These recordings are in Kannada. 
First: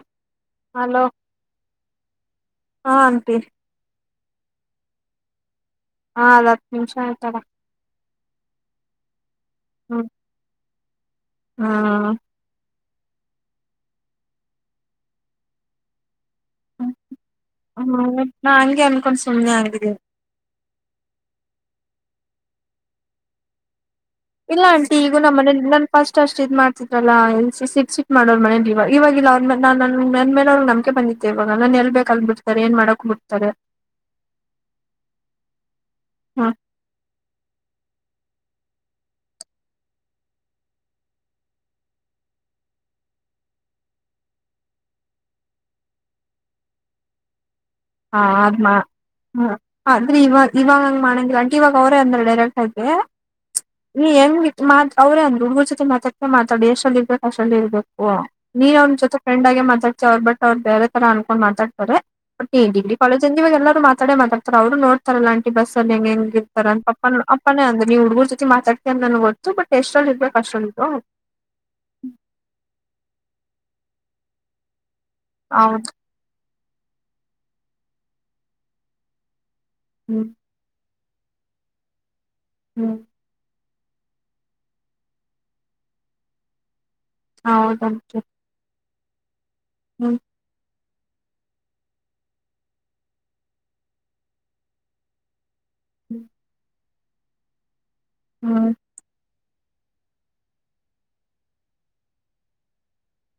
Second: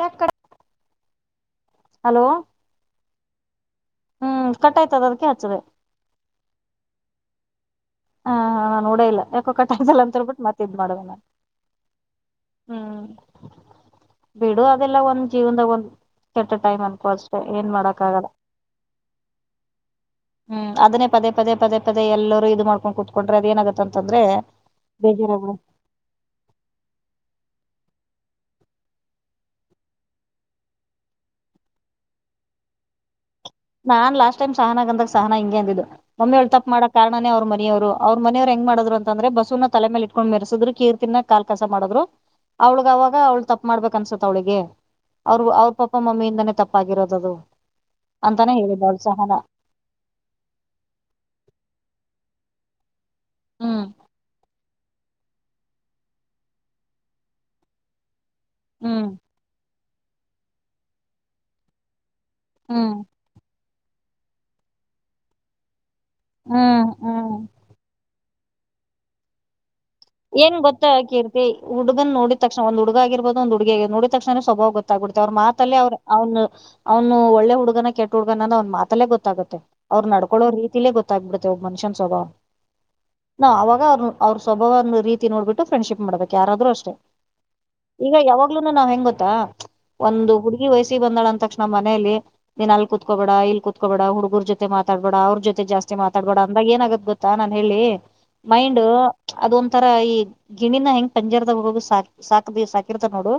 ಯಾಕ. ಹಲೋ ಹಾ ಆಂಟಿ. ಹ್ಮ್ ಕಟ್ಟಾಯ್ತದ ಅದಕ್ಕೆ ಅಚ್ಚದೆ. ಹಾ ಅದ ಹತ್ತ ನಿಮಿಷ ಆಯ್ತಾ ಅಕ್ಕ. ಹಾ ಹಾ ನೋಡೇ ಇಲ್ಲ ಯಾಕೋ ಕಟ್ಟ ಆಯ್ತ ಅಂತ ಹೇಳಿ ಅಂತೇಳ್ಬಟ್ಟ ಮತ್ತ ಇದ್ ಮಾಡದೇ ನಾನ. ಹಾ ಹ. ಹ್ಮ್ ಬಿಡು ಅದೆಲ್ಲ ಒಂದ ಜೀವನದಾಗ ಒಂದ. ಕೆಟ್ಟ ಟೈಮ್ ಅನ್ಕೋ ಆಷ್ಟೆ ಏನ್ ಮಾಡಕ ಹ್ಮ್ ಆಗಲ್ಲ. ನಾ ಹಂಗೆ ಅನ್ಕೊಂಡ್ ಸುಮ್ನೆ ಆಗಿದ್ದೀನಿ ಹ್ಮ್ ಅದನ್ನೇ ಪದೇ ಪದೇ ಪದೇ ಪದೇ ಎಲ್ಲರರು ಇದು ಮಾಡ್ಕೊಂಡು ಕುೂತ್ಕೊಂಡ್ರೆ ಅದೇಏನಾಗುತ್ತೆ. ಅಂತಂದ್ರೆ ಇಲ್ಲ ಆಂಟಿ ಈಗೂ ಬೇಜಾರಾಗ್ಬಿಡ ನಮ್ಮನೆಲ್ಲಿ ಫಸ್ಟ್ ಅಷ್ಟ ಇದ್ ಮಾಡ್ತಿದ್ರಲ್ಲಾ ಎ ಸಿಟ್ ಸಿಟ್ ಮಾಡೋರ್ ಮನೇಲಿ ಇವ ಇವಾಗಿಲ್ಲ ಅವ್ರ ನನ್ ನನ್ ಮೇಲೆ ಅವ್ರಗ್ ನಂಬಕೆ ಬಂದಿದ್ದೆ. ಇವಾಗ ನನ್ ಎಲ್ ಬೇಕು ಅಲ್ ಬಿಡ್ತಾರೆ ಏನ್ ಮಾಡೋಕು ಬಿಡ್ತಾರೆ. ನಾನ್ ಲಾಸ್ ಟೈಮ್ ಸಹನ ಗೆ ಅಂದಾಗ ಸಹನ ಹಿಂಗೆ ಅಂದಿದ್ದು ಮಮ್ಮಿ ಹ ಅವ್ಳ ತಪ್ ಮಾಡಕ್ ಕಾರಣನೇ ಅವ್ರ ಮನೆಯವ್ರು ಅವ್ರ ಮನೆಯವ್ರು ಹೆಂಗ ಮಾಡುದ್ರು ಅಂದ್ರೆ ಬಸವನ ತಲೆ ಮೇಲೆ ಇಟ್ಕೊಂಡ್ ಮೆರೆಸಿದ್ರು ಕೀರ್ತಿನ ಕಾಲ್ ಕಸ ಮಾಡಿದ್ರು. ಅವ್ಳಗ್ ಅವಾಗ ಅವ್ಳು ತಪ್ಪ ಮಾಡ್ಬೇಕ ಅನ್ಸತ್ ಅವ್ಳಿಗೆ ಅವ್ರರು ಅವ್ರ ಪಪ್ಪ ಮಮ್ಮಿಯಿಂದನೇ ತಪ್ಪಾಗಿರೋದು ಅದು. ಹಾ ಆದ್ಮ ಹಾ ಆದ್ರೆ ಇವಾಗ ಇವಾಗ ಹಂಗ ಮಾಡಂಗಿಲ್ಲ ಅಂಟಿ ಇವಾಗ ಅವರೇ ಅಂದವ್ರೆ ಡೈರೆಕ್ಟ್ ಆಗಿ ಹ್ಮ್ ನೀ ಹೆಂಗ ಮಾತ್ ಅವ್ರೇ ಅಂದ್ರ ಹುಡುಗರ ಜೊತೆ ಮಾತಡ್ತೀಯೋ ಮಾತಾಡು ಎಷ್ಟರ್ಲ್ಲಿ ಇರ್ಬೇಕು ಅಷ್ಟರ್ಲ್ಲಿ ಇರ್ಬೇಕು. ನೀನ್ ಅವ್ರ ಹ್ಮ್ ಜೊತೆ ಫ್ರೆಡ್ ಆಗಿ ಮಾತಾಡ್ತಿಯಾ ಅವ್ರ ಬಟ್ ಅವ್ ಬೇರೆ ತರ ಅನ್ಕೊಂಡ್ ಮಾತಾಡ್ತಾರೆ. ಹ್ಮ್ [unintelligible] ಕಾಲೇಜ ಅಂದ ಮೇಲೆ ಎಲ್ಲರು ಮಾತಾಡೆ ಮಾತಾಡ್ತಾರೆ ಅವರು ನೋ ರ ಲಾಟಿ ಬಸ್ಸಲ್ಲಿ ಹೆಂಗ ಹೆಂಗ ಇರ್ತರಾ ಹ್ಮ್ ಪಪ್ಪ ಹ್ಮ್ ಅಪ್ಪನೆ ಅಂದ್ರು ನೀ ಹುಡಗುರ್ ಜೊತೆ ಮಾತಾಡ್ತ ಅದ್ರೆ ನ [unintelligible] [unintelligible] ಏನ್ ಗೊತ್ತಾ ಕೀರ್ತಿ ಹಡುಗನ್ ನೋಡಿದ ತಕ್ಷಣ ಒಂದ ಹುಡುಗ ಆಗಿರ್ಬೋದು ಒಂದು ಹಡುಗಿ ಆಗಿರ್ಬೋದು ನೋಡಿದ ತಕ್ಷಣನೆ ಸ್ವಭಾವ ಗೊತ್ತ ಗೊತ್ತಾಗಿಬುಡುತ್ತೆ ಅವ್ರ ಮಾತಲ್ಲೆ ಹೌದು ಅವರ ಅವನು ಅವನು ಒಳ್ಳೆ ಹುಡ್ಗನ ಕೆಟ್ಟ ಹುಡ್ಗನ ಅಂನಾದ್ ಅವನ್ ಮಾತಲ್ಲೇ ಗೊತ್ತಾಗುತ್ತೆ. ಅವ್ರು ಹ್ಮ್ ನಡ್ಕೊಳ್ಳೋ ರೀತಿಲೇ ಗೊತ್ತಾಗ್ಬಿಡುತ್ತೆ ಒಬ್ಬ ಮನುಷನ್ ಸ್ವಭಾವ. ಹ್ಮ್ ನಾ ಅವಾಗ ಅವ್ರ ಅವ್ರ ಸ್ವಬಾವ ರೀತಿ ನೋಡ್ಬಿಟ್ಟು ಫ್ರೆಂಡ್ಶಿಪ್ ಮಾಡ್ಬೇಕು ಯಾರಾದ್ರೂ ಅಷ್ಟೇ. ಈಗ ಹೌದಂಟಿ ಯಾವಾಗ್ಲೂನು ನಾವ್ ಹೆಂಗ್ ಗೊತ್ತಾ ಹ್ಮ್ ಒಂದು ಹು ಈ ವಯಸಿಗೆ ಬಂದಾಳ ಅ ತಕ್ಷಣ ಮನೆಯಲ್ಲಿ ನೀನ್ ಅಲ್ಲಿ ಕುತ್ಕೋಬೇಡ ಇಲ್ಲಿ ಕುತ್ಕೋಬೇಡ ಹುಡ್ಗರು ಜೊತೆ ಮಾತಾಡ್ಬೇಡ ಅವ್ರ ಜೊತೆ ಜಾಸ್ತಿ ಮಾತಾಡಬೇಡ ಅಂದಾಗ ಏನಾಗುತ್ತೆ ಗೊತ್ತಾ ನಾನ್ ಹೇಳಿ ಹ್ಮ್ ಮೈಂಡ್ ಅದೊಂದು ತರ ಈ ಗಿಣಿನ ಹೆಂಗ್ ಪಂಜಾರದಾಗ [unintelligible] ಸಾಕ ಸಾಕ ಸಾಕಿರ್ತರಾ ನೋಡು..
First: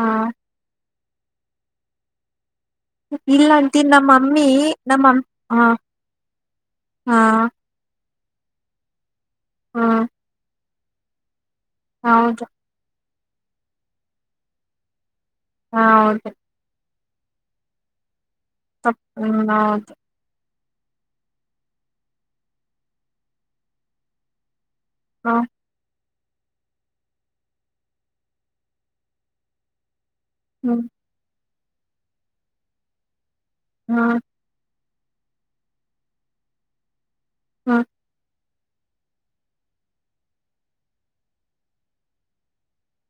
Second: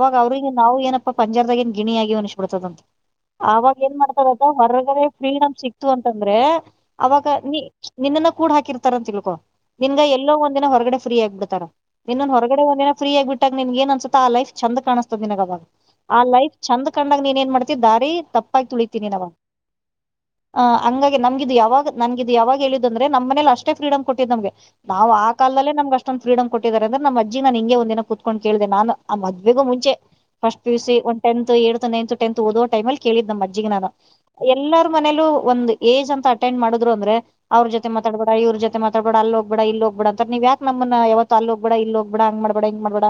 ಹಾ ಅವ್ರಿಗೆ ನಾವು ಏನಪ್ಪಾ ಪಂಜಾರದಾಗಿನ ಏನ್ ಗಿಣಿಯಾಗಿ ಅನಿಸ್ಬಿಡ್ತದ ಅಂತ. ಇಲ್ಲ ಅವಾಗ ಆಂಟಿ ಏನ್ ನಮ್ಮ ಮಮ್ಮಿ ಮಾಡ್ತಾರದ ಹೊರಗಡೆ ನಮ್ಮ ಫ್ರೀಡಮ್ ಹಾ ಸಿಕ್ತು ಅಂತಂದ್ರೆ ಹಾ ಅವಾಗ ನೀ ನಿನ್ನನ್ನ ಕೂಡ್ ಹಾಕಿರ್ತಾರ ಅಂತ ತಿಳ್ಕೊ ನಿನ್ಗ ಹ್ಮ್ ಎಲ್ಲೋ ಒಂದಿನ ಹೊರಗಡೆ ಫ್ರೀ ಆಗ್ಬಿಡ್ತಾರ ನಿನ್ನನ್ನು ಹೌದು ಹೊರಗಡೆ ಒಂದ ದಿನ ಫ್ರೀ ಆಗಿ ಬಿಟ್ಟಾಗ ನಿನ್ಗ ಏನ್ ಅನ್ಸುತ್ತೆ ಆ ಲೈಫ್ ಚಂದ ಕಾಣಿಸ್ತದ ನಿನಗ್ ಅವಾಗ ಆ ಹೌದು ಲೈಫ್ ಚೆಂದ್ ಕಂಡಾಗ ನೀನ್ ಏನ್ ಮಾಡ್ತೀ ದಾರಿ ತಪ್ಪಾಗಿ ತಪ್ಪ್ ತುಳಿತೀಯಾ ನಿನ್ ಆಗ ಹ್ಮ್ ಹೌದು ಹ ಹಂಗಾಗಿ ನಮಗಿದ್ ಯಾವಾಗ ನಂಗಿದ್ ಯಾವಾಗ ಹೇಳಿದ್ ಅಂದ್ರೆ ನಮ್ಮ ಮನೇಲಿ ಅಷ್ಟೇ ಫ್ರೀಡಮ್ ಕೊಟ್ಟಿದ್ ನಮಗೆ ಬಾಳ ಕಲ್ಲ್ಲೇ ನಮ್ ಅಷ್ಟೊಂದು ಫ್ರೀಡಮ ಕೊಟ್ಟಿದ ಅಂದ್ರೆ ಅಜ್ಜಿ ನನ್ ಹಿಗೆ ಒಂದ ದಿನ ಕುತ್ಕೊಂಡು ಕೇಳಿದೆ ನಾನು ಆ ಮದ್ವೇಗೂ ಮುಂಚೆ ಫಸ್ಟ್ ಪಿ ಯು ಹ್ಮ್ ಸಿ ಒಂದು ಟೆಂತ್ ಏಡ್ ನೈನ್ ಟೆಂತ್ ಓದೋ ಟೈಮಲ್ಲಿ ಕೇಳಿದ ನಮ್ ಅಜ್ಜಿಗೆ ನಾನು ಇಲ್ಲ ಎಲ್ಲಾರ ಮನೇಲೂ ಒಂದು ಏಜ್ ಅಂತ ಅಟೆಂಡ್ ಮಾಡಿದ್ರು ಅಂದ್ರೆ ಅವ್ರ ಜೊತೆ ಮಾತಾಡಬೇಡ ಇವ್ರ ಜೊತೆ ಮಾತಡ್ಬೇಡ. ಡ ಅಲ್ಲಿ ಹೋಗಬೇಡ ಇಲ್ಲಿ ಹೋಗಬೇಡ ಅಂತಾರೆ ನೀವ ಯಾಕ್ ನಮ್ಮನ ಯಾವತ್ತು ಅಲ್ಹೋಗ್ಬೇಡ ಇಲ್ಲಿ ಹೋಗ್ಬೇಡ ಹಂಗ ಮಾಡಬೇಡ ಇಂಗ ಮಾಡ್ಬೇಡ.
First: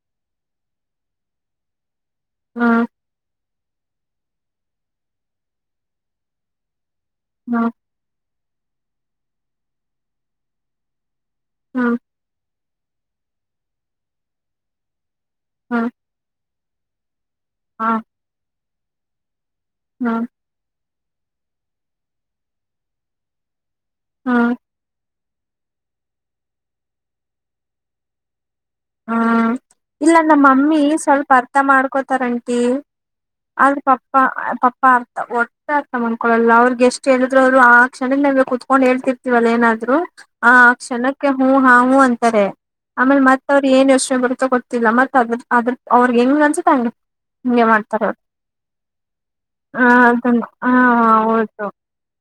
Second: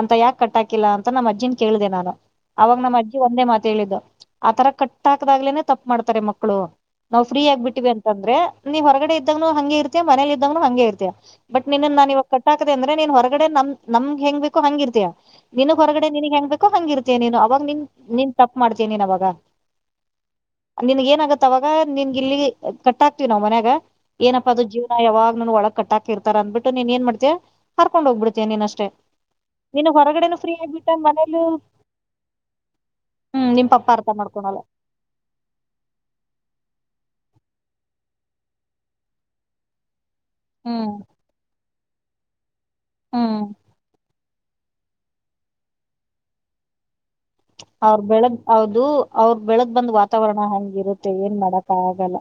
ಅಂತ ಯಾಕ ಕಟ್ಟಾಕಿಲ್ಲಾ ಅಂತ ನಮ್ಮ್ ಅಜ್ಜಿನ್ ಕೇಳಿದೆ ನಾನು. ಅವಾಗ ನಮ್ಮ್ ಅಜ್ಜಿ ಒಂದೇ ಮಾತ ಹೇಳಿದ್ದು ಆತರ ಕಟ್ ಹಾಕದಾಗ್ಲೇನೆ ತಪ್ಪು ಮಾಡ್ತಾರೆ ಮಕ್ಕಳು. ನಾವು ಫ್ರೀ ಆಗಿ ಬಿಟ್ಟವಿ ಅಂದ್ರೆ ನೀನು ಹೊರಗಡೆ ಇದ್ದಾಗನು ಹಂಗೆ ಇರ್ತಿಯಾ ಮನೇಲಿ ಇದ್ದಾಗನು ಹಂಗೆ ಇರ್ತಿಯಾ.. ಬಟ್ ನಿನ್ನ್ ನಾನ್ ಇವಾಗ ಕಟ್ಟಾಕದೆ ಅಂದ್ರೆ ನೀನ್ ಹೊರಗಡೆ ನಮ್ ನಮ್ಗೆ ಹೆಂಗ್ ಬೇಕು ಹಂಗಿ ಇರ್ತಿಯಾ. ನಿನಗ್ ಹೊರಗಡೆ ನಿನಗ್ ಹೆಂಗ್ ಬೇಕೋ ಹಂಗ ಇರ್ತೇಯಾ ನೀನು ಅವಾಗ ನಿನ್ ನಿನ್ ತಪ್ಪ ಮಾಡ್ತೇಯಾ ನೀನ್ ಅವವಾಗ ಹಾಂ ನಿನ್ಗ ಏನ ಆಗತ್ತ ಅವಾಗ ನಿನ್ ಇಲ್ಲಿ ಕಟ್ ಆಕ್ತಿವಿ ನಾವ್ ಮನ್ಯಾಗ. ಏನಪ್ಪಾ ಅದ ಜೀವನಾ ಯಾವಾಗ್ಲುನು ಒಳಗ್ ಕಟ್ಟಾಕ್ ಕೀರ್ತರ್ ಅನ್ಬಿಟ್ಟು ನೀನ್ ಏನ್ ಮಾಡ್ತೀಯ ಕಕರ್ಕೊಂಡು ಹೋಗ್ಬಿಡ್ತಯ ನೀನ್ ಅಷ್ಟೇ. ಹ್ಮ ನೀನು ಇಲ್ಲ ಹೊರಗಡೆನು ಫ್ರೀ ನಮ್ಮಮ್ಮಿ ಆಗ್ಬಿಟ್ಟ ಸ್ವಲ್ಪ ಮನೇಲಿ ಅರ್ಥ ಮಾಡ್ಕೋತಾರ ಆಂಟಿ. ಹ್ಮ್ ನಿಮ್ ಆದ್ರ ಅರ್ಥ ಪಪ್ಪ ಮಾಡ್ಕೊಳಲ್ಲ ಪ ಅರ್ತ ಒಟ್ಟಾ ಅರ್ತ ಮಾಣಕೊಳಲ್ಲ ಅವ್ರಿಗೆ ಎಷ್ಟ ಹೇಳಿದ್ರು ಅವರು ಆ ಕ್ಷಣ ನಮಗೆ ಕುತ್ಕೊಂಡು ಹೇಳ್ತಿ ತಿವಲ್ಲ ಏನಾದ್ರು ಆ ಹ್ಮ್ ಕ್ಷಣಕ್ಕೆ ಹು ಹಾ ಹು ಅಂತಾರೆ. ಆಮೇಲೆ ಮ ಹ್ಮ್ ಯೋಚೆ ಗೊತ್ತಿಲ್ಲ ಮತ್ತ ಅದ್ರ ಅದ್ರ ಅವ್ರಿಗೆ ಹೆಂಗ್ ಅನ್ಸತಂಗೆ ಅವ್ರ ಬೆಳಗ್ ಹೌದು ಅವ್ರ ಬೆಳದ ಆ ಬಂದ್ ಅದನ್ನ ವಾತಾವರಣ ಹಂಗರುತ್ತೆ ಏನ್ ಮಾಡಕ ಆಗಲ್ಲ.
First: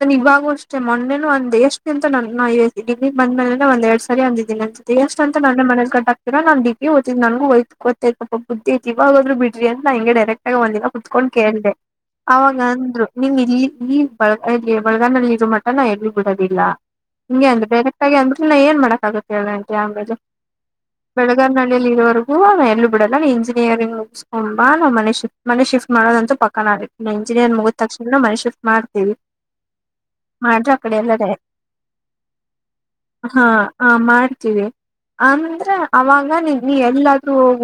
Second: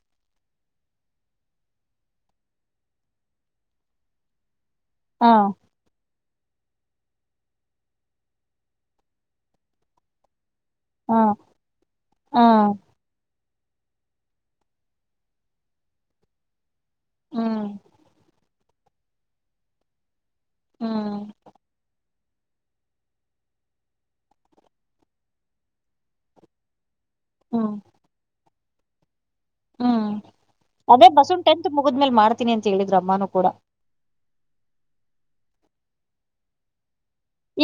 ನಾನ್ ಇವಾಗೂ ಅಷ್ಟೇ ಮೊನ್ನೆನು ಅಂದೇ ಎಷ್ಟು ಅಂತ ನಾ ನಾ ಡಿಗ್ರಿ ಬಂದ ಮೇಲೆನೆ ಒಂದ ಎರಡ್ ಸ ಸರಿ ಅಂದಿದ್ದೀನಿ ಅನ್ಸ್ತ್ತೆ ಎಷ್ಟ ಹಾ ಅಂತ ನಾನೆ ಮನೇಲ್ ಕಟ್ಟ ಇನ್ನ ನಾನ್ ಡಿಗ್ರಿ ಓತಿನಿ ನನಗೂ [unintelligible] ಬುದ್ದಿ ಐತಿ ಇವಾಗಾದರು ಬಿಡ್ರಿ ಅಂತ ನಾ ಇಂಗೆ ಡೈರೆಕ್ಟ್ ಆಗಿ ಒಂದಿನಾ, ಹಾ ಕುತ್ಕೊಂಡ್ ಕೇಳ್ದ ಹಾ ಅವಾಗ ಅಂದ್ರು. ನಿಮ್ ಇಲ್ಲಿ ಈ ಬೆಳಗಾಂ ಅಲ್ಲಿ ಇರೋ ಮಠ ನಾ ಎಲ್ಲೂ ಬಿಡೋದಿಲ್ಲ. ಹಿಂಗೆ ಹ್ಮ್ ಅಂದ್ರು ಡೈರೆಕ್ಟ್ ಆಗೇ ಅಂದ್ರು ನಾ ಏನ್ ಮಾಡಕ್ಕ ಆಗುತ್ತೆ ಹೇಳ್ ಆಂಟಿ. ಆಮೇಲೆ, ಹ್ಮ್ ಬೆಳಗಾವ ನಳ್ಳಿಯಲ್ಲಿ ಇರೋವ್ರು. ಇವಾಗ್ ನಾ ಎಲ್ಲೂ ಬಿಡಲ್ಲ ನೀ ಇಂಜಿನಿಯರಿಂಗ್ ಮುಗಸ್ಕೊ ಬಾ ನಾ ಮನೆ ಶ್ ಮನೆ ಶಿಫ್ಟ್ ಮಾಡೋದಂತೂ ಪಕ್ಕನಾ. [unintelligible] ನಾ ಇಂಜಿನಿಯರ್ ಹ್ಮ್ ಮುಗದ ತಕ್ಷಣನ ಮನೆ ಶಿಫ್ಟ್ ಮಾಡ್ತೀವಿ. ಹ್ಮ್ ಮಾಡ್ರೆ ಆ ಕಡೆ ಅದೇ ಎಲ್ಲ ಬಸುನ್ ಟೆಂತ್ ಮುಗದಮೆಲ್ ಮಾಡ್ತೀನಿ ಅಂತ ಹೇಳಿದ್ರು ಅಮ್ಮಾನೂ ಕೂಡ. ಹಾ ಮಾಡ್ತವಿ. ಅಂದ್ರೆ ಅವಾಗ ನೀ ಎಲ್ಲ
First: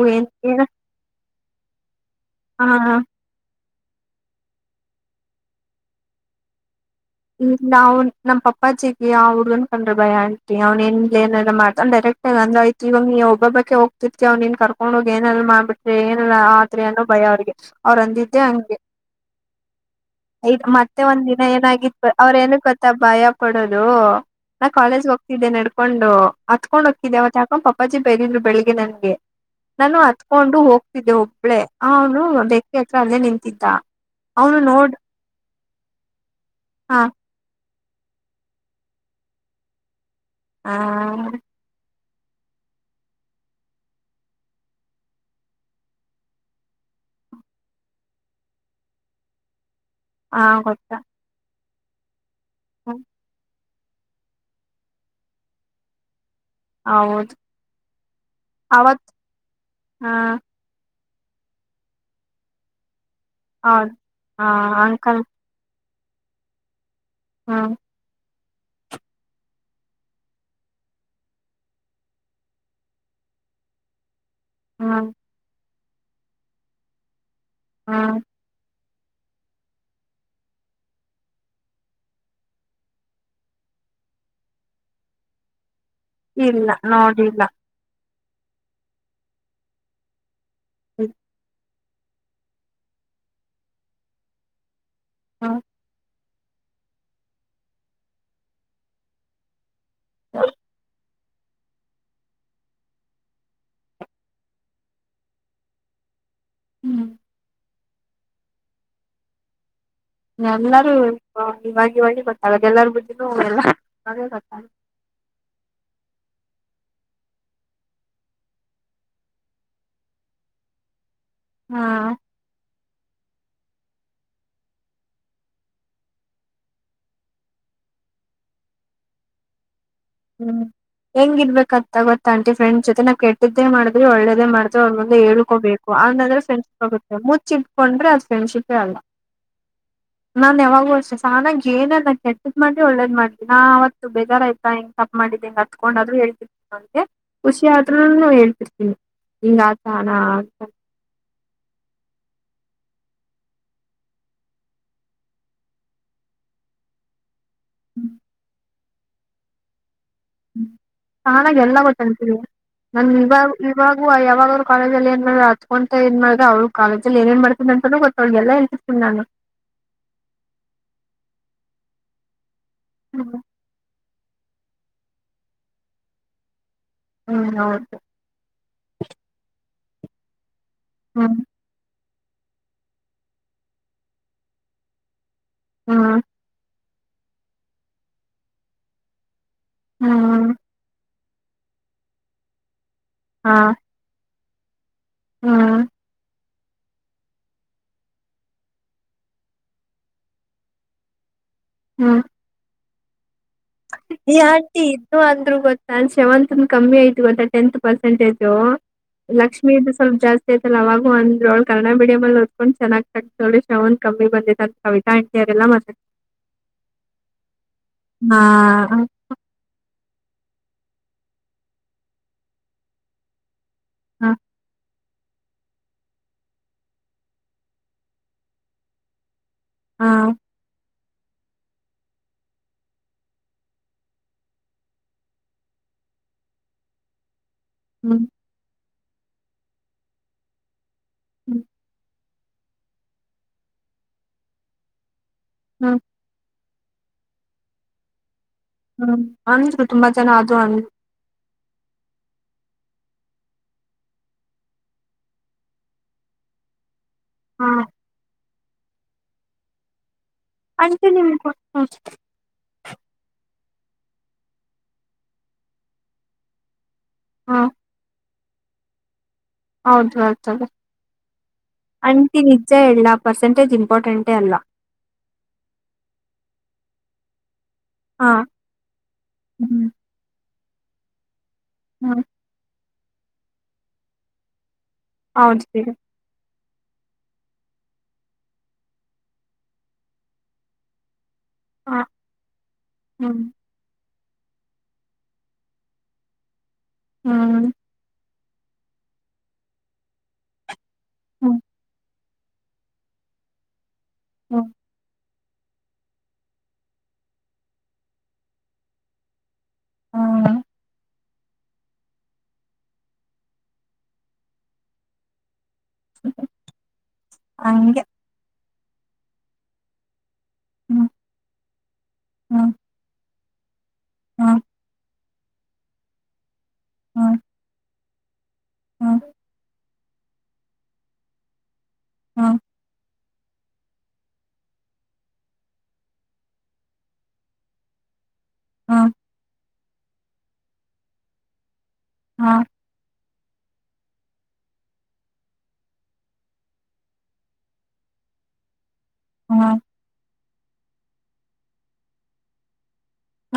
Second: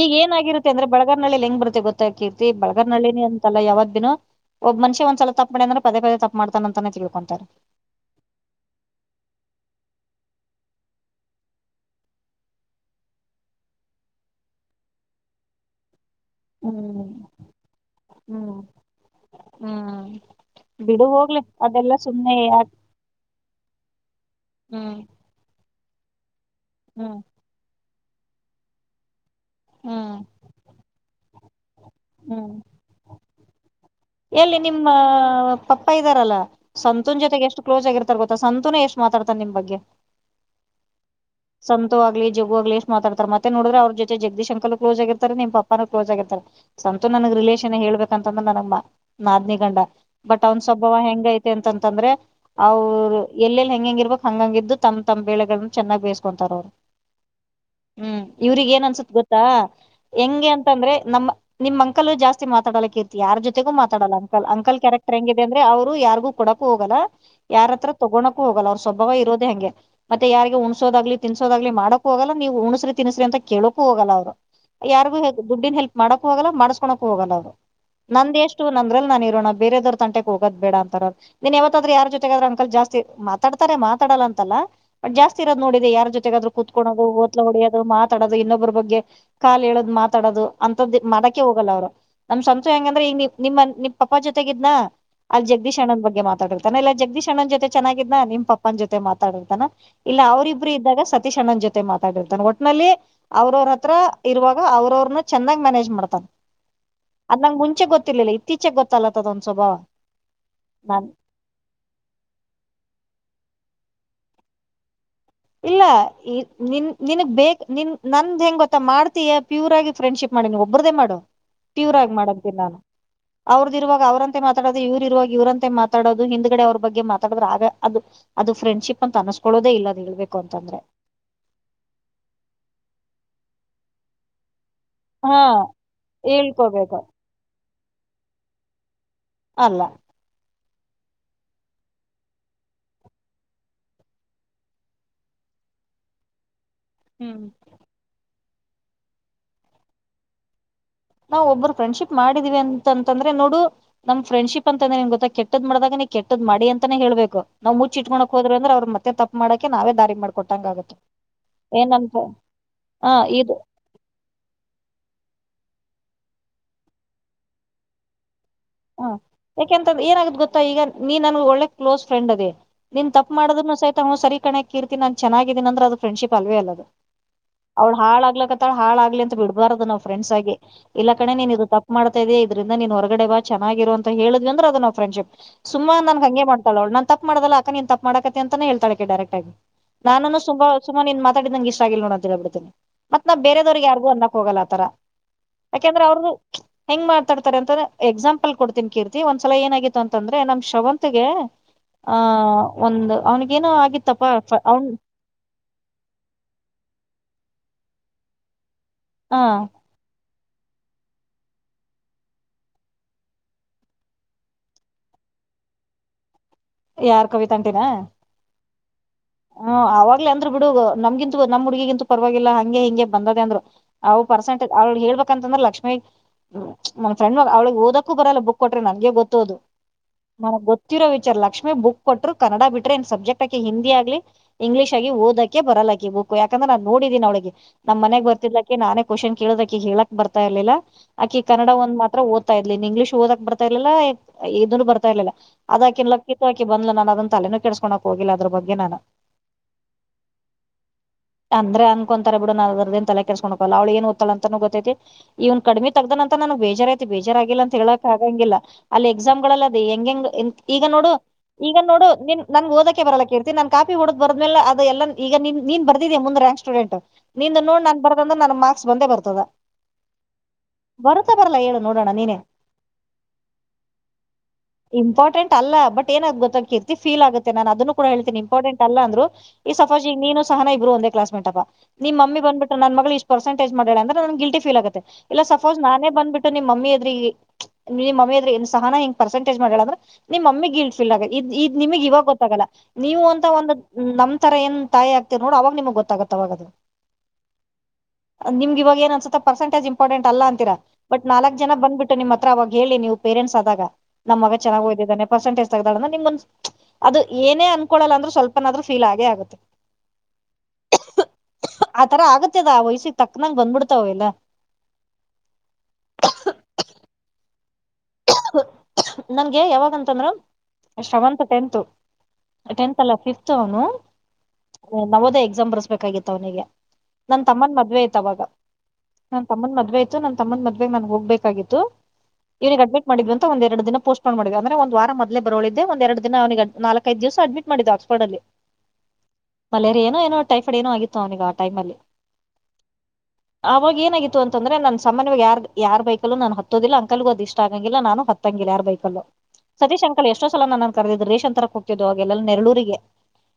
ಈಗ ಏನಾಗಿರುತ್ತೆ ಅಂದ್ರೆ ಬಳಗಾಂನಳ್ಳಿಲ್ಲಿ ಹೆಂಗ ಬರುತ್ತೆ ಗೊತ್ತಾ ಕಿರ್ತಿ ಆ ಬಳಗಾಂನಳ್ಳಿ ಅ ತಲ್ಲ ಯಾವಗ್ ದಿನು ಒಬ್ಬ ಮನ್ಷ ಒಂದ್ ಸಲ ತಪ್ಪ ಮಾಡ್ಯನ್ ಅಂದ್ರ ಪದೇ ಪದೇ ತಪ್ಪ ಮಾಡ್ತಾನ ಅಂತಾನೇ ತಿಳ್ಕೊ ಇಲ್ಲ ಅವ್ನ್ ನಮ್ಮ್ ಪಪ್ಪಾಜಿಗೆ ಆ ಹುಡುನ್ ಕಂಡ್ರೆ ಭಯ ಆಂಟಿ ಅವ್ನ್ ಏನ ಲೇ ಏನರ ಮಾಡ್ತ ಅವ್ನ್ ಡೈರೆಕ್ಟ್ ಹೇ ಹಂಗ ಆಯ್ತ್ ಇವಗ್ ನೀ ಒಬ್ಬಬ್ಬಕ್ಕೆ ಹೋಗ್ತಿರ್ತಿಯ ನೀನ್ ಕರ್ಕೊಂಡ ಹೋಗಿ ಏನಾರ ಮಾಡ್ಬಟ್ಟ ಏನೀಲ್ಲ ಆದ್ರೆನು ಹ್ಮ್ ಭಯ ಅವ್ರಿಗೆ ಅವ್ರು ಅಂದಿದ್ದೆ ಹ್ಮ್ ಹಂಗೆ, ಹ್ಮ್ ಇದ ಮತ್ತೆ ಬಿಡು ಒಂದ್ ಹೋಗ್ಲಿ ದಿನ ಏನಾಗಿ ಅದೆಲ್ಲ ಅವ್ರ ಸುಮ್ನೆ ಏನಕ್ಕ ಯಾಕ್ ಗೊತ್ತಾ ಭಯ ಪಡೋದು ನಾ ಹ್ಮ್ ಕಾಲೇಜಗೆ ಹೋಗ್ತಿದ್ದೆ ನಡ್ಕೊಂಡು. ಅತ್ಕೊಂಡ್ ಹೋಕ್ಕಿದ್ದೆ ಹ್ಮ್ ಅವತ್ ಯಾಕೊ ಪಪ್ಪಾಜಿ ಬೇದಿದ್ರು ಬೆಳಗ್ಗೆ ನನ್ಗೆ. ನಾನು ಹ್ಮ್ ಹತ್ಕೊಂಡು ಹೋಗ್ತಿದ್ದೆ ಒಬ್ಳೆ ಅವನು ಹ್ಮ್ ಬೆೇಕ್ರಿ ಹತ್ರ ಅಲ್ಲೇ ನಿಂತಿದ್ದ. ಅವನು ಎಲ್ಲಿ ನಿಮ್ಮ ನೋಡ್ ಪಪ್ಪ ಇದ್ದಾರಲ್ಲ ಹಾ ಸಂತೋನ್ ಜೊತೆಗೆ ಎಷ್ಟ ಕ್ಲೋಸ್ ಆಗಿ ಇರ್ತಾರ ಗೊತ್ತ ಸಂತುನೇ ಎಷ್ಟ ಮಾತಡ್ತಾನ ನೀಮ್ ಬಗ್ಗೆ. ಹಾ, ಸಂತು ಆಗ್ಲಿ ಜಗು ಆಗ್ಲಿ ಎಷ್ಟ ಮಾತಡ್ತರ ಮತ್ತೆ ನೋಡುದ್ರೆ ಅವ್ರ ಜೊತೆ ಜಗದೀಶ ಅಂಕಲು ಕ್ಲೋಸ್ ಆಗಿ ಇರ್ತರೆ ನಿಮ್ಮ ಪಪ್ಪಾನೂ ಕ್ಲೋಸ್ ಆಗಿ ಇರ್ತರೆ. ಸಂತ ನನ್ಗ್ ರಿಲೇಷನ್ ಹೇಳ್ಬೇಕ್ ಅಂತಂದ್ರ ನನ್ಗ ಮಾ ನಾದೀನಿ ಗಂಡ ಹಾ ಬಟ್ ಅವನ್ ಸ್ವಭಾವ ಗೊತ್ತಾ ಹೆಂಗ ಐತೆ ಅಂತಂತಂದ್ರೆ, ಹ್ಮ್ ಅವ್ರು ಎಲ್ಲೆಲ್ಲಿ ಹೆಂಗಂಗ ಇರ್ಬೇಕ್ ಹಂಗಂಗ ಇದ್ದು ತಮ್ಮ್ ತಮ್ಮ್ ಬೆೇಳೆಗಳನ್ನ ಚೆನ್ನಗಿ ಬೇಸ್ಕೊಂತಾರ ಅವ್ರು. ಹೌದು ಹ್ಮ್ ಇವರ್ಗಿ ಏನ್ ಅವತ್ ಅನ್ಸತ್ ಗೊತ್ತಾ ಹಾ ಹೆಂಗೆ ಅಂ ಅಂತ ಅಂದ್ರೆ ನಮ್ಮ ನಿಮ್ಮ ಅಂಕಲ್ ಜಾಸ್ತಿ ಮಾತಾಡಲ್ಲ ಕೀರ್ತಿ ಯಾರ ಜೊತೆಗೂ ಹೌದು ಮಾತಾಡಲ್ಲ. ಅಂಕಲ್ ಹಾ ಅಂಕಲ್ ಕ್ಯಾರೆಕ್ಟರ್ ಹೆಂಗೆ ಅಂದ್ರೆ ಅವ್ರು ಯಾರಗೂ ಕೊಡಕೂ ಹೋಗಲ್ಲ ಹ್ಮ್ ಯಾರತ್ರ ತೊಗೋಣಕ್ಕು ಹೋಗಲ್ಲ ಅವ್ರ್ ಸ್ವಭಾವ ಇರೋದೇ ಹಂಗೆ. ಮತ್ತೆ ಯಾರಿಗೂ ಉಣ್ಸೋದಾಗ್ಲಿ ತಿನ್ಸೋದಾಗ್ಲಿ ಮಾಡೋಕೂ ಹೋಗಲ್ಲ ನೀವು ಉಣಸ್ರಿ ತಿನ್ಸ್ರಿ ಅಂತ ಕೇಳೋಕೂ ಹೋಗಲ್ಲ ಅವರು. ಹ್ಮ್ ಯಾರಗೂ ದುಡ್ಡಿನ್ ಹೆಲ್ಪ್ ಮಾಡಕ್ಕೂ ಹೋಗಲ್ಲ ಮಾಡ್ಸ್ಕೊಣಕು ಹೋಗಲ್ಲ ಅವ್ರು. ಹ್ಮ್ ನಂದ ಎಷ್ಟು ಸ್ಟು ನಂದ್ರಲ್ಲಿ ನಾನ್ ಇರೋಣ ಬೇರೆದ್ವರದ್ದ ತಟೆಕ್ಕೆ ಹೋಗೋದ ಬೇಡ ಅಂತಾರ ಅವ್ರು. ನೀನ್ ಯಾವತ್ತಾದ್ರರು ಯಾರ್ ಜೊತೆಗಾದ್ರು ಅಂಕಲ್ ಜಾಸ್ತಿ ಮಾತಾಡ್ತಾರೆ ಮಾತಡಲ್ಲ ಅಂತಲ್ಲ. ಬಟ್ ಜಾಸ್ತಿ ಇರೋದು ನೋಡಿದೆ ಯಾರ ಜೊತೆ, ಜೊತೆಗಾದ್ರು ಇಲ್ಲ ಕೂತ್ಕೋಣದು, ಒತ್ಲ ನೋಡಿಲ್ಲ ಹೊಡಿಯೋದು, ಮಾತಾಡೋದು ಇನ್ನೊಬ್ಬ್ರ ಬಗ್ಗೆ ಕಾಲ ಹೇಳೋದ ಮಾತಾಡೋದು ಅಂತದ್ದು ಮಾಡಕೆ ಹೋಗಲ್ಲ ಅವ್ರು. ನಮ್ ಸಂತು ಹೆಂಗಂದ್ರೆ ಈ ನಿಮ್ಮ ನಿಮ್ಮ ಪಪ್ಪಾ ಜೊತೆಗೆ ಇದ್ನ ಅಲ್ಲಿ ಹ್ಮ್ ಜಗದೀಶ್ ಅಣಂನ್ ಬಗ್ಗೆ ಮಾತಾಡ ತಾನೆ ಎಲ್ಲಾ ಜಗದೀಶಣ್ಣನ ಜೊತೆ ಚೆನ್ನಾಗಿದನ ನಿಮ್ಮ್ ಪಪ್ಪನ ಜೊತೆ ಮಾತಾಡ್ ಇರ್ತಾನ. ಇಲ್ಲ ಅವರಿಬ್ರು ಇದ್ದಾಗ ಸತೀಶ್ ಅಣ್ಣನ್ ಜೊತೆ ಮಾತ್ ಡಿರ್ತಾನೆ ಒಟ್ನಲ್ಲಿ ಅವ್ರವ್ರ ಹತ್ತಿರ ಇರುವಾಗ ಅವರು ಅವರನ್ನ ಚೆಂದಾಗ್ ಮ್ಯಾನೇಜ್ ಮಾಡ್ತಾನ. ಹ್ಮ್ ಅದ ನಂಗ್ ಮುಂಚೆ ಗೊತ್ತಿರ್ಲಿಲ್ಲ ಇತ್ತೀಚೆಗೆ ಗೊತ್ತಲತ್ತದೊಂದ್ ಸ್ವಭಾವ ಎಲ್ಲರೂ ನಾನ್ ಇವವಾಗಿ ಇವಾಗೆ ಗೊತ್ತಾಗ್ ಎಲ್ಲಾರೂ ಬುದ್ದಿನೂ ಎಲ್ಲಾ ಗೊತ್ತಾಗ್ ಇಲ್ಲ ನಿನ್ ನಿನಗ್ ಬೇಕ್ ನಿನ್ ನಂದ್ ಹೆಂಗ್ ಗೊತ್ತಾ ಮಾಡ್ತೀಯಾ ಪ್ಯೂರ್ ಆಗಿ ಫ್ರೆಂಡ್ಶಿಪ್ ಮಾಡು ನೀ ಒಬ್ಬರದ್ದೆ ಮಾಡು ಪ್ಯೂರ್ ಹ್ಮ್ ಆಗಿ ಮಾಡು ಅಂತಿನ್ ನಾನು ಅವ್ರದ್ದೂ ಇವಾಗ ಅವ್ರಂತೆ ಮಾತಾಡೋದು ಇವರು ಇರುವಾಗ ಇವ್ರಂತೆ ಮಾತಾಡೋದು ಹಿಂದ್ಗಡೆ ಅವ್ರ ಬಗ್ಗೆ ಮಾತಾಡಿದ್ರ ಆಗ ಅದು. ಅದು ಫ್ರೆಂಡ್ಶಿಪ್ ಅಂತ ಅನಸ್ಕೊಳ್ಳೋದೆ ಇಲ್ಲ ಅದ ಹೇಳಬೇಕ್ ಹ್ಮ್ ಹೆಂಗಿರ್ಬೇಕು ಅಂತ ಗೊತ್ತ ಆಂಟಿ ಫ್ರೆಂಡ್ಸ್ ಜೊತೆ ನಾ ಕೆಟ್ಟದ್ದೇ ಮಾಡಿದ್ರಿ ಒಳ್ಳೇದೂ ಮಾಡ್ರಿ ತ್ತು ಮುಂದೆ ಹಾ ಹೇಳ್ಕೋಬೇಕು ಅನ್ನಂದ್ರೆ ಫ್ರೆಂಡ್ಶಿಪ್ ಹೇಳ್ಕೋಬೇಕು ಆಗುತ್ತೆ ಮುಚ್ಚಿ ಇಟ್ಕೊಂಡ್ರೆ ಅದ್ ಫ್ರೆಂಡ್ಶಿಪೇ ಅಲ್ಲ. ಅಲ್ಲ ನಾನ್ ಯಾವಾಗೂ ಅಷ್ಟೇ ಸಹನಗೆ ಏನೇ ಕೆಟ್ಟದ್ ಮಾಡ್ಲಿ ಒಳ್ಳೇದು ಮಾಡ್ಲಿ ನಾ ಆ ಅವತ್ತು ಬೇಜಾರು ಆಯ್ತಾ. ತಪ್ಪ್ ಮಾಡಿದ್ದಿ ಹತ್ಕೊಂಡ್ ಆದ್ರೂರು ಹೇಳಬಿಡತ್ತೀನಿ ಅವನಿಗೆ ಹ್ಮ್. ಖುಷಿ ಅ ಹ ಹೇಳ್ತಿರ್ತೀನಿ ಹಿಂಗ ಆತಾನ ಆ ನಾವು ಒಬ್ಬರು ಫ್ರೆಂಡ್ಶಿಪ್ ಮಾಡಿದೀವಿ ಅಂತಂತಂದ್ರೆ ನೋಡು ನಮ್ ಫ್ರೆಂಡ್ಶಪ್ ಅಂತಾನೆ ನಿಮ್ ಗೊತ್ತ ಕೆಟ್ಟದ್ ಮಾಡ್ದಾಗ ನೀ ಕೆಟ್ಟದ್ ಮಾಡಿ ಅಂತಾನೇಳ್ಬೇಕು. ನಾವು ಮುಚ್ಚ ಇಟ್ಕ ಹೋದ್ರ್ ಅವರು ಮತ್ತೆಪ್ಪ ಮಾಡಕ ನಾವೇ ದಾರಿ ಮಾಡಬೇಕ್ ಚಾನಾಗ ಎಲ್ಲ ಗೊತ್ತಂತಂತೀವಿ ಹ ನನ್ ಇವಾಗ ಇದು ಇವಾಗ ಯಾವಾಗ್ ಕಾಲೇಜಲ್ಲಿ ಏನ್ ಮಾಡ್ರೆ ಹ ಅತ್ಕೊಂತ ಏ ಮಾಡ್ರೆ ಅವರು ಕಾಲೇಜ ಏ ಏನ್ ಮಾಡ್ತ ಅಂತಾನ ಗೊತ್ತಳಗೆಲ್ಲ ಎೇ ನ [unintelligible] ಯಾಕೆಂತಂದ್ರೆ ಏನಾಗುತ್ತೆ ಗೊತ್ತಾ ಈಗ ನೀನ್ ನನ್ಗ್ ಒಳ್ಳೆ ಕ್ಲೋಸ್ ಫ್ರೆಂಡ್ ಅದೆ ನೀನ್ ತಪ್ಪು ಮಾಡುದ್ರೂ ಸಹಿ ತ ಸರಿ ಕಣೆ ಕೀರ್ತಿ ನಾನು ಚೆನ್ನಾಗಿದ್ದೀನಿ ಅಂದ್ರೆ ಅದು ಫ್ರೆಂಡ್ಶಿಪ್ ಅಲ್ವೆ ಅದು ಹ್ಮ್ ಅವಳು ಹೌದು ಹಾಳ ಆಗ್ಲ್ ತ್ತ ಹಾಳ ಆಗ್ಲಿ ಅಂತ ಬಿಡಬಾರದು ನಾವು ಫ್ರೆಂಡ್ಸ್ ಆಗಿ ಇಲ್ಲ ಕಣೆ ಹ್ಮ್ ನೀನ್ ಇದು ತಪ್ಪು ಮಾಡ್ತಾ ಇದೀಯ ಇದ್ರಿಂದ ನೀನ್ ಹೊರಗಡೆ ಬಾ ಚೆನ್ನಾಗಿರು ಅಂತ ಹೇಳಿದ್ವಿ ಅಂದ್ರೆ ಅದು ನ ಫ್ರೆಂಡ್ಶಿಪ್ ಸುಮ್ಮ ಹ್ಮ್ ನನಗೆ ಮಾಡ್ತಾಳ್ ಅವಳ್ ನನ್ ತಪ್ ಪು ಮಾಡದಲ್ಲ ಅಕ್ಕ ನೀನ್ ತಪ್ಪು ಮಾಡಕ್ಕೆ ಅತೀಯಾ ಅಂತ ಹೇಳತ್ತಾಳೆ ಡೈರೆಕ್ಟ್ ಆಗಿ ನಾನು ಹ್ಮ್ ಸುಮಾ ಸುಮ ನೀನ್ ಮಾತಾಡಿದ್ ನನಗೆ ಇಷ್ಟ ಆಗಿಲ್ಲ ನೋಡು ಅಂತ ಹೇಳಬಿಡ್ತೀನೆ ಮತ್ ನಾ ಹಾ ಬೇರದವ್ರಿಗೆ ಯಾರ್ ಅನ್ನಕ್ ಹೋಗಲ್ಲ ಆ ತರ ಹ್ಮ್ ಯಾಕೆಂದ್ರೆ ಅವ್ರದು ಹೆಂಗ್ ಮಾಡ್ತಾರೆ ಅಂತಂದ್ರೆ ಎಕ್ಸಾಂಪಲ್ ಲ್ ಕೊಡ್ತೀನ್ ಕೀರ್ತಿ ಒಂದ್ಸಲ ಏನಾಗಿತ್ತು ಅಂತಂದ್ರೆ ನಮ್ ಶ್ರಾವಂತಗೆ ಆಹ ಒಂದು ಅವನಿಗ್ ಹೆ ಆಂಟಿ ಅಂದ್ರೂ ಗೊತ್ತಾ ಶಾವಂತ್ ದ್ದು ಕಮ್ಮಿ ಆಯೈತ್ ಗೊತ್ತಾ ಟೆಂತ್ ಪರ್ಸೆಂಟೇಜು. ಹ ಲಕ್ಷ್ಮಿದು ಸ್ವಲ್ಪ ಜಾಸ್ತ್ ತ್ತಲ್ಲ ಅವಾಗ ಅಂದ್ರೂ ಅವಳ ಕನ್ನಡ ಮೀಡಿಯಂ ಅಲ್ಲಿ ಓದಕೊಂಡು ಚೆನ್ನಾಗಿ ತಗದೊವಳೆ ಶಾವಂತ್ ಕಮ್ಮಿ ಬಂದೈತ್ ಅಲ್ಲ ಕವಿತಾ ಅಂಟಿ ಅವರೆಲ್ಲ ಮತ್ ಯಾರು ಕವಿತ ಅಂಟಿನ. ಹಾ ಹ್ಮ್ ಅವಾಗ್ಲೆ ಅಂದ್ರರು ಬಿಡು ನಮ್ಗಿಂತ ನಮ್ಮ ಹುಡ್ಗಿಗಿಂತ ಪರವಾಗಿಲ್ಲ ಹಂಗೆ ಹಿಂಗೆ ಬಂದದೆ ಅಂದ್ರು ಅವು ಪರ್ಸೆಂಟೇಜ್ ಅವಳ್ ಹೇಳ್ಬೇಕಂತಂದ್ರೆ ಲಕ್ಷ್ಮೀಗ್ ಹ್ಮ್ ನನ್ ಫ್ರೆಂಡ್ ಅವ್ಳಿಗೆ ಓದಕ್ಕೂ ಬರಲ್ಲ ಬುಕ್ ಕೊಟ್ರು ನನಗೆ ಗೊತ್ತು ಅದು ಹಾ ನನಗ್ ಗೊತ್ತ್ ತ್ತಿರೋ ವಿಚಾರ ಲಕ್ಷ್ಮೀ ಬುಕ್ ಕೊಟ್ಟರು ಕನ್ನಡ ಬಿಟ್ರೆ ಅನ್ ಸಬ್ಜೆಕ್ಟ್ ಆಕೆ ಹಿಂದಿ ಆಗ್ಲಿ ಇಂಗ್ಲೀಷ್ ಆಗಿ ಓದಕೆ ಬರಲಾಕಿ ಬುಕ್ ಯಾಕಂದ್ರೆ ನಾನ್ ನೋಡಿದೀನಿ ಅವಳಿಗೆ ನಮ್ ಹ್ಮ್ ಮನೆಗ್ ಬರ್ತಿದ್ಲ ಕೆ ನಾನೇ ಕ್ವಾಶ್ನ್ ಕೇಳೋದಾಕಿಗೆ ಹೇಳಕ್ ಬರತ್ತ ಇರ್ಲಿಲ್ಲ ಆಕೆ ಹ್ಮ್ ಕನ್ನಡ ಒಂದ್ ಮಾತ್ರ ಓದ್ ತ್ತ್ ಬರ್ತಾಲಿಲ್ಲ ಇನ್ ಇಂಗ್ಲೀಷ್ ಓದಕ್ ಬರ್ತಾರ್ಲಿಲ್ಲ ಇದುನೂ ಬರತ್ತಾ ಇರ್ಲಿಲ್ಲ ಅದ್ ಹ್ಮ್ ಆಕಿನ್ ಲಾಕ್ ಕಿತ್ ಆಕಿ ಬಂದಲೂ ನಾನು ಅದನ್ನ ತಲೆನೂ ಕೆಡಕೊಲ್ಲಕ್ಕ ಹೋಗಿಲ್ಲ ಅದ್ರ ಬಗ್ಗೆ ನಾನು. ಅನ್ರು ತುಂಬಾ ಜನ ಆದ್ರು ಆಗ್ಲಿ. ಅಂದ್ರ ಅನ್ಕೊಂತರೇ ಬಿಡು ಅದಿಂದ ತಲೆ ಕರ್ಕೊಂಡಕಲ್ಲ ಅವಳಿಗೆ ಏನು ಗೊತೈತೆ. ಇವನ್ ಕಡಿಮೆ ತರ್ತಾನೆ ಅಂತ ನನಗೆ ಬೇಜಾರೇ ಇಲ್ಲ. ಬೇಜಾರಾಗಿಲ್ಲ ಹಾ ಅಂತ ಹೇಳಕ್ ಆಗಂಗಿಲ್ಲ ಅಲ್ಲಿ ಎಕ್ಸಾಮ್ಗಳಲ್ಲಿ ಅದು ಹೆಂಗೆಂಗೆ. ಈಗ ಆಂಟಿ ನೋಡು ನಿಮ್ಗೆ ಈಗ ಹ್ಮ್ ನೋಡು ನಿನ್. ನನ್ ಓದಕ ಬರಲ್ಲಕ್ಕೇರ್ತಿ ನನ್ ಕಾಪಿ ಹೊಡದ ಬದ್ಮೇಲೆ ಅದೆ ಎಲ್ಲ ಈಗ ನಿನ್ ನೀನ್ ಬರೆದಿದ್ದೀಯ ರಾಂಕ್ ಸೂಡೆಂಟ್. ನಿಂದ ಹಾ ನೋಡ್ ನನ್ ಬರದಂದ್ರೆ ನನ್ ಮಾರ್ಕ್ಸ್ ಬಂದೇ ಬರ್ತದ. ಹೌದು ಬರುತ್ತಾ ಬರಲ್ಲ ಹೇಳು ನೋಡೋಣ ನೀನೇ ಅಂಟಿ ನಿಜ ಹೇಳ ಪರ್ಸೆಂಟೇಜ್ ಇಂಪಾರ್ಟೆಂಟೇ ಅಲ್ಲ. ಇಂಪಾರ್ಟೆಂಟ್ ಅಲ್ಲ ಬಟ್ ಏನಾದ ಗೊತ್ತ್ ಕೀರ್ತಿ ಫೀಲ್ ಆಗುತ್ತೆ ನಾನ ಅದ ಕೂಡ ಹಾ ಹೇಳ್ತೀನಿ. ಇಂಪಾರ್ಟೆಂಟ್ ಅಲ್ಲ ಅಂದ್ರು ಹ್ಮ್ ಸಫೋಜ್ ನೀನು ಸಹನ ಇಬ್ರು ಒಂದ ಕ್ಲಸ್ಮೇಟ್ ಅಪ್ಪ ನಿಮ್ಮ ಹ್ಮ್ ಮಮ್ಮಿ ಬಂದ್ಬಿಟ್ಟು. ನನ್ ಮಗಳು ಇಷ್ಟ ಪರ್ಸೆಟೇಜ ಮಾಡ ಅಂದ್ರೆ ನನ್ಗೆ ಗಲ್ಟಿಫೀಲ್ ಆಗುತ್ತೆ ಇಲ್ಲ ಹೌದು ಸಪ್ಪೋಸ್ ಬಿಡಿ ನಾನೇ ಬಂದುಬಿಟ್ಟು. ನಿಮ್ಮ ಮುಮ್ಮಿ ಎದ್ರಿಗೆ ನಿಮ್ಮ ಮುಮ್ಮಿ ಎದ್ರಿಗೆ ಸಹನ ಹಿಂಗ್ ಪರ್ಸೆಟೇಜ್ ಮಾಡ ಹೇಳ ಅಂದ್ರ. ನಿಮ್ ಮಮ್ಮಿಗೆ ಗಿಲ್ಟ್ ಫೀಲ್ ಆಗದು ಇದ್ ಇದ್ ಹಾ ನಿಮಗ್ ಇವಾಗ ಗೊತ್ತಾಗಲ್ಲ ನೀವು ಹ್ಮ್ ಒಂದು. ಒಂದು ನಮ್ ತರ ಏನ್ ತಾಯಿ ಆಗ್ತಿರ್ ನೋಡು ಅವಾಗ ನಿಮ್ಗ್ ಗೊತ್ತಾಗತ್ತ ಅವಾಗ ಅದು. ಹ್ಮ. ನಿಮ್ ಇವಾಗ ಏನ್ ಅನ್ಸುತ್ತೆ ಪರ್ಸೆಂಟಜ್ ಇಂಪಾರ್ಟೆಂಟ್ ಅಲ್ಲ ಅಂತೀರಾ ಬಟ್ ಹ್ಮ್ ನಾಲ್ಕಕ್ ಜನ ಬಂದ್ಬಿಟ್ಟು. ನಿಮ್ಮ ಹತ್ರ ಅವಾಗ ಹೇಳಿ ನೀವು ಪೇರೆಂಟ್ಸ್ ಆದಾಗ ನಮ್ಮ ಮಗ ಹ್ಮ್ ಚನ್ನಾಗ್ಓದಿದ್ದಾನೆ. ಪರ್ಸೆಂಟಜ್ ತೆಗ್ದಾಳ ಅಂದ್ರ ನಿಮ್ಮಗೊಂದು ಅದು ಏನೇ ಅನ್ಕೊಳ್ಳಲ್ಲ ಅಂದ್ರ ಸ್ವಲ್ಪನಾದ್ರು ಫೀಲ್ ಆಗೇ ಆಗುತ್ತೆ. ಹ್ಮ್ ಆತರ ಆಗತ್ತದ ಆ ವಯ್ಸಿಗೆ ತಕ್ನಾಗ್ ಬಂದ್ಬಿಡ್ತಾವ ಎಲ್ಲ. ಹಂಗೆ. ನನ್ಗೆ ಯಾವಾಗ ಅಂತದ್ರ. ಹ್ಮ್ ಶವಂತ್ ಟೆಂತ್ ಹ್ಮ್ ಟೆಂತ್ ಅಲ್ಲ ಫಿಫ್ತ್ ಅವನು. ಹ್ಮ್ ನವೋದಯ ಎಕ್ಸಾಮ್ ಬರ್ಸ್ಬೇಕಾಗಿತ್ತು ಅವನಿಗೆ ಹ್ಮ್ ನನ್ ತಮ್ಮನ್ ಮದ್ವೆ ಇತ್ತು ಅವಾಗ. ಹ್ಮ್ ನನ್ ತಮ್ಮಂದ ಮದ್ವೆ ಇತ್ತು ನನ್ ತಮ್ಮಂದ ಮದ್ವೆಗ್ ನನ್ಗ್ ಹೋಗ್ಬೇಕಾಗಿತ್ತು ಹ್ಮ್ ಹ್ಮ್ ಇವನಿಗೆ. ಅಡ್ಮಿಟ್ ಮಾಡಿದ್ವಿ ಅಂತ ಒಂದ ಎರಡು ದಿನ ಪೋಸ್ಟಪೋನ್ ಮಾಡಿದೆ ಅಂದ್ರೆ ಒಂದ ವಾರ ಮೊದಲೇ ಬರೊಳಿದ್ದ ಒಂದ ಎರಡು ದಿನ ಅವನಿಗೆ ನಾಕೈದು ದಿವಸ ಅಡ್ಮಿಟ್ ಮಾಡಿದ್ದೆ ಹಾಸ್ಪಿಟಲ್. [unintelligible] ಹಾ ಮಲರಿಯ ಏನೋ ಟೈಪೈಡ್ ಏನೋ ಆಗಿತ್ತು ಅವನಿಗೆ ಆ ಟೈಮ್ ಅಲ್ಲಿ. ಹಾ ಆವಾಗ ಏನಾಗಿತ್ತು ಅಂದ್ರೆ ನನ್ ಸಾಮಾನ್ಯವಾಗ್ ಯಾರ್ ಯಾರ್ ಬೈಕಲ್ಲ ನನ್ ಹತ್ತದಿಲ್ಲ ಅಂಕಲ್ಗ ಅದು ಇಷ್ಟ ಆಗಲ್ಲ. ಆಗಲ್ಲ ನಾನು ಹತ್ತಂಗಿಲ್ಲ ಯಾರ ಬೈಕಲ್ಲು ಹಾ ಸತೀಶ್ ಅಂಕಲ್ ಎಷ್ಟೋ ಸಲ ನನ್ನ. ಕರೆದ್ ರೇಷನ್ ತರೋಕೆ ಹೋಗ್ತಿದ್ವು ಅವಾಗೆಲ್ಲ ನೇರಳೂರಿಗೆ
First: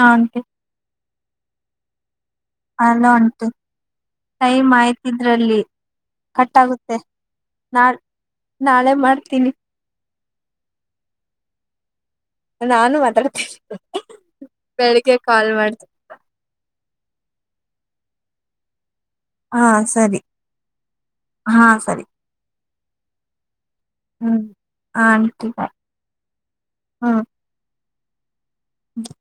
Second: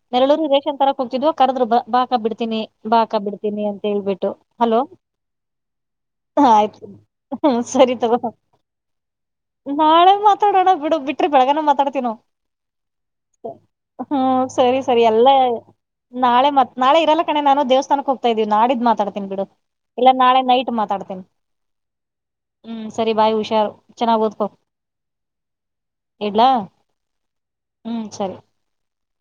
ಆಂಟಿ ನೆರಳೂರಿಗೆ ರೇಶನ್ ತರಕ್ ಹೋಗ್ತಿದ್ದು. ಕರೆದ್ರು ಬಾ ಅಕ್ಕಾ ಬಿಡ್ತೀನಿ ಬಾ ಹಲೋ ಅಕ್ಕಾ ಆಂಟಿ ಬಿಡ್ತೀನಿ ಅಂತ ಹೇಳ್ಬಿಟ್ಟು ಟೈಮ್ ಹಲೋ. ಆಯ್ತಿದ್ರಲ್ಲಿ ಹಾ ಕಟ್ ಆಯ್ತು ಆಗುತ್ತೆ ಸರಿ ನಾಳ್ ತಗೋ. ನಾಳೆ ಮಾಡ್ತೀನಿ. ನಾಳೆ ಮಾತಾಡೋಣ ಬಿಡು ಬಿಟ್ರೆ ಬೆಳಗ್ಗನ ಮಾತಾಡ್ತ ನಾವು. ನಾನು ಮಾತಾಡ್ತೀನಿ ಹ್ಮ್ ಸರಿ ಸರಿ ಬೆಳಿಗ್ಗೆ ಎಲ್ಲ. ಕಾಲ್ ಮಾಡ್ತೀನಿ ನಾಳೆ ಮತ್ ನಾಳೆ ಇರಲ್ಲ ಕಣೇ ನಾನು ದೇವಸ್ಥಾನಕ್ಕೇ ಹೋಗ್ತಾ ಇದೀವಿ ನಾಳಿದ್ ಮಾತಾಡ್ತಾ. ಬಿಡ ಹಾ ಇಲ್ಲಾ ಸರಿ ನಾಳೆ ನೈಟ್ ಮಾತಾಡ್ತೇನಿ ಹಾ ಸರಿ ಹ್ಮ್ ಸರಿ ಬಾಯ್ ಹುಷಾರು. ಚೆನ್ನಾಗ್ ಹ್ಮ್ ಓದ್ಕೋ ಆಂಟಿ ಬಾಯ್ ಇಡ್ಲಾ ಹ್ಮ್ ಸರಿ. ಹ್ಮ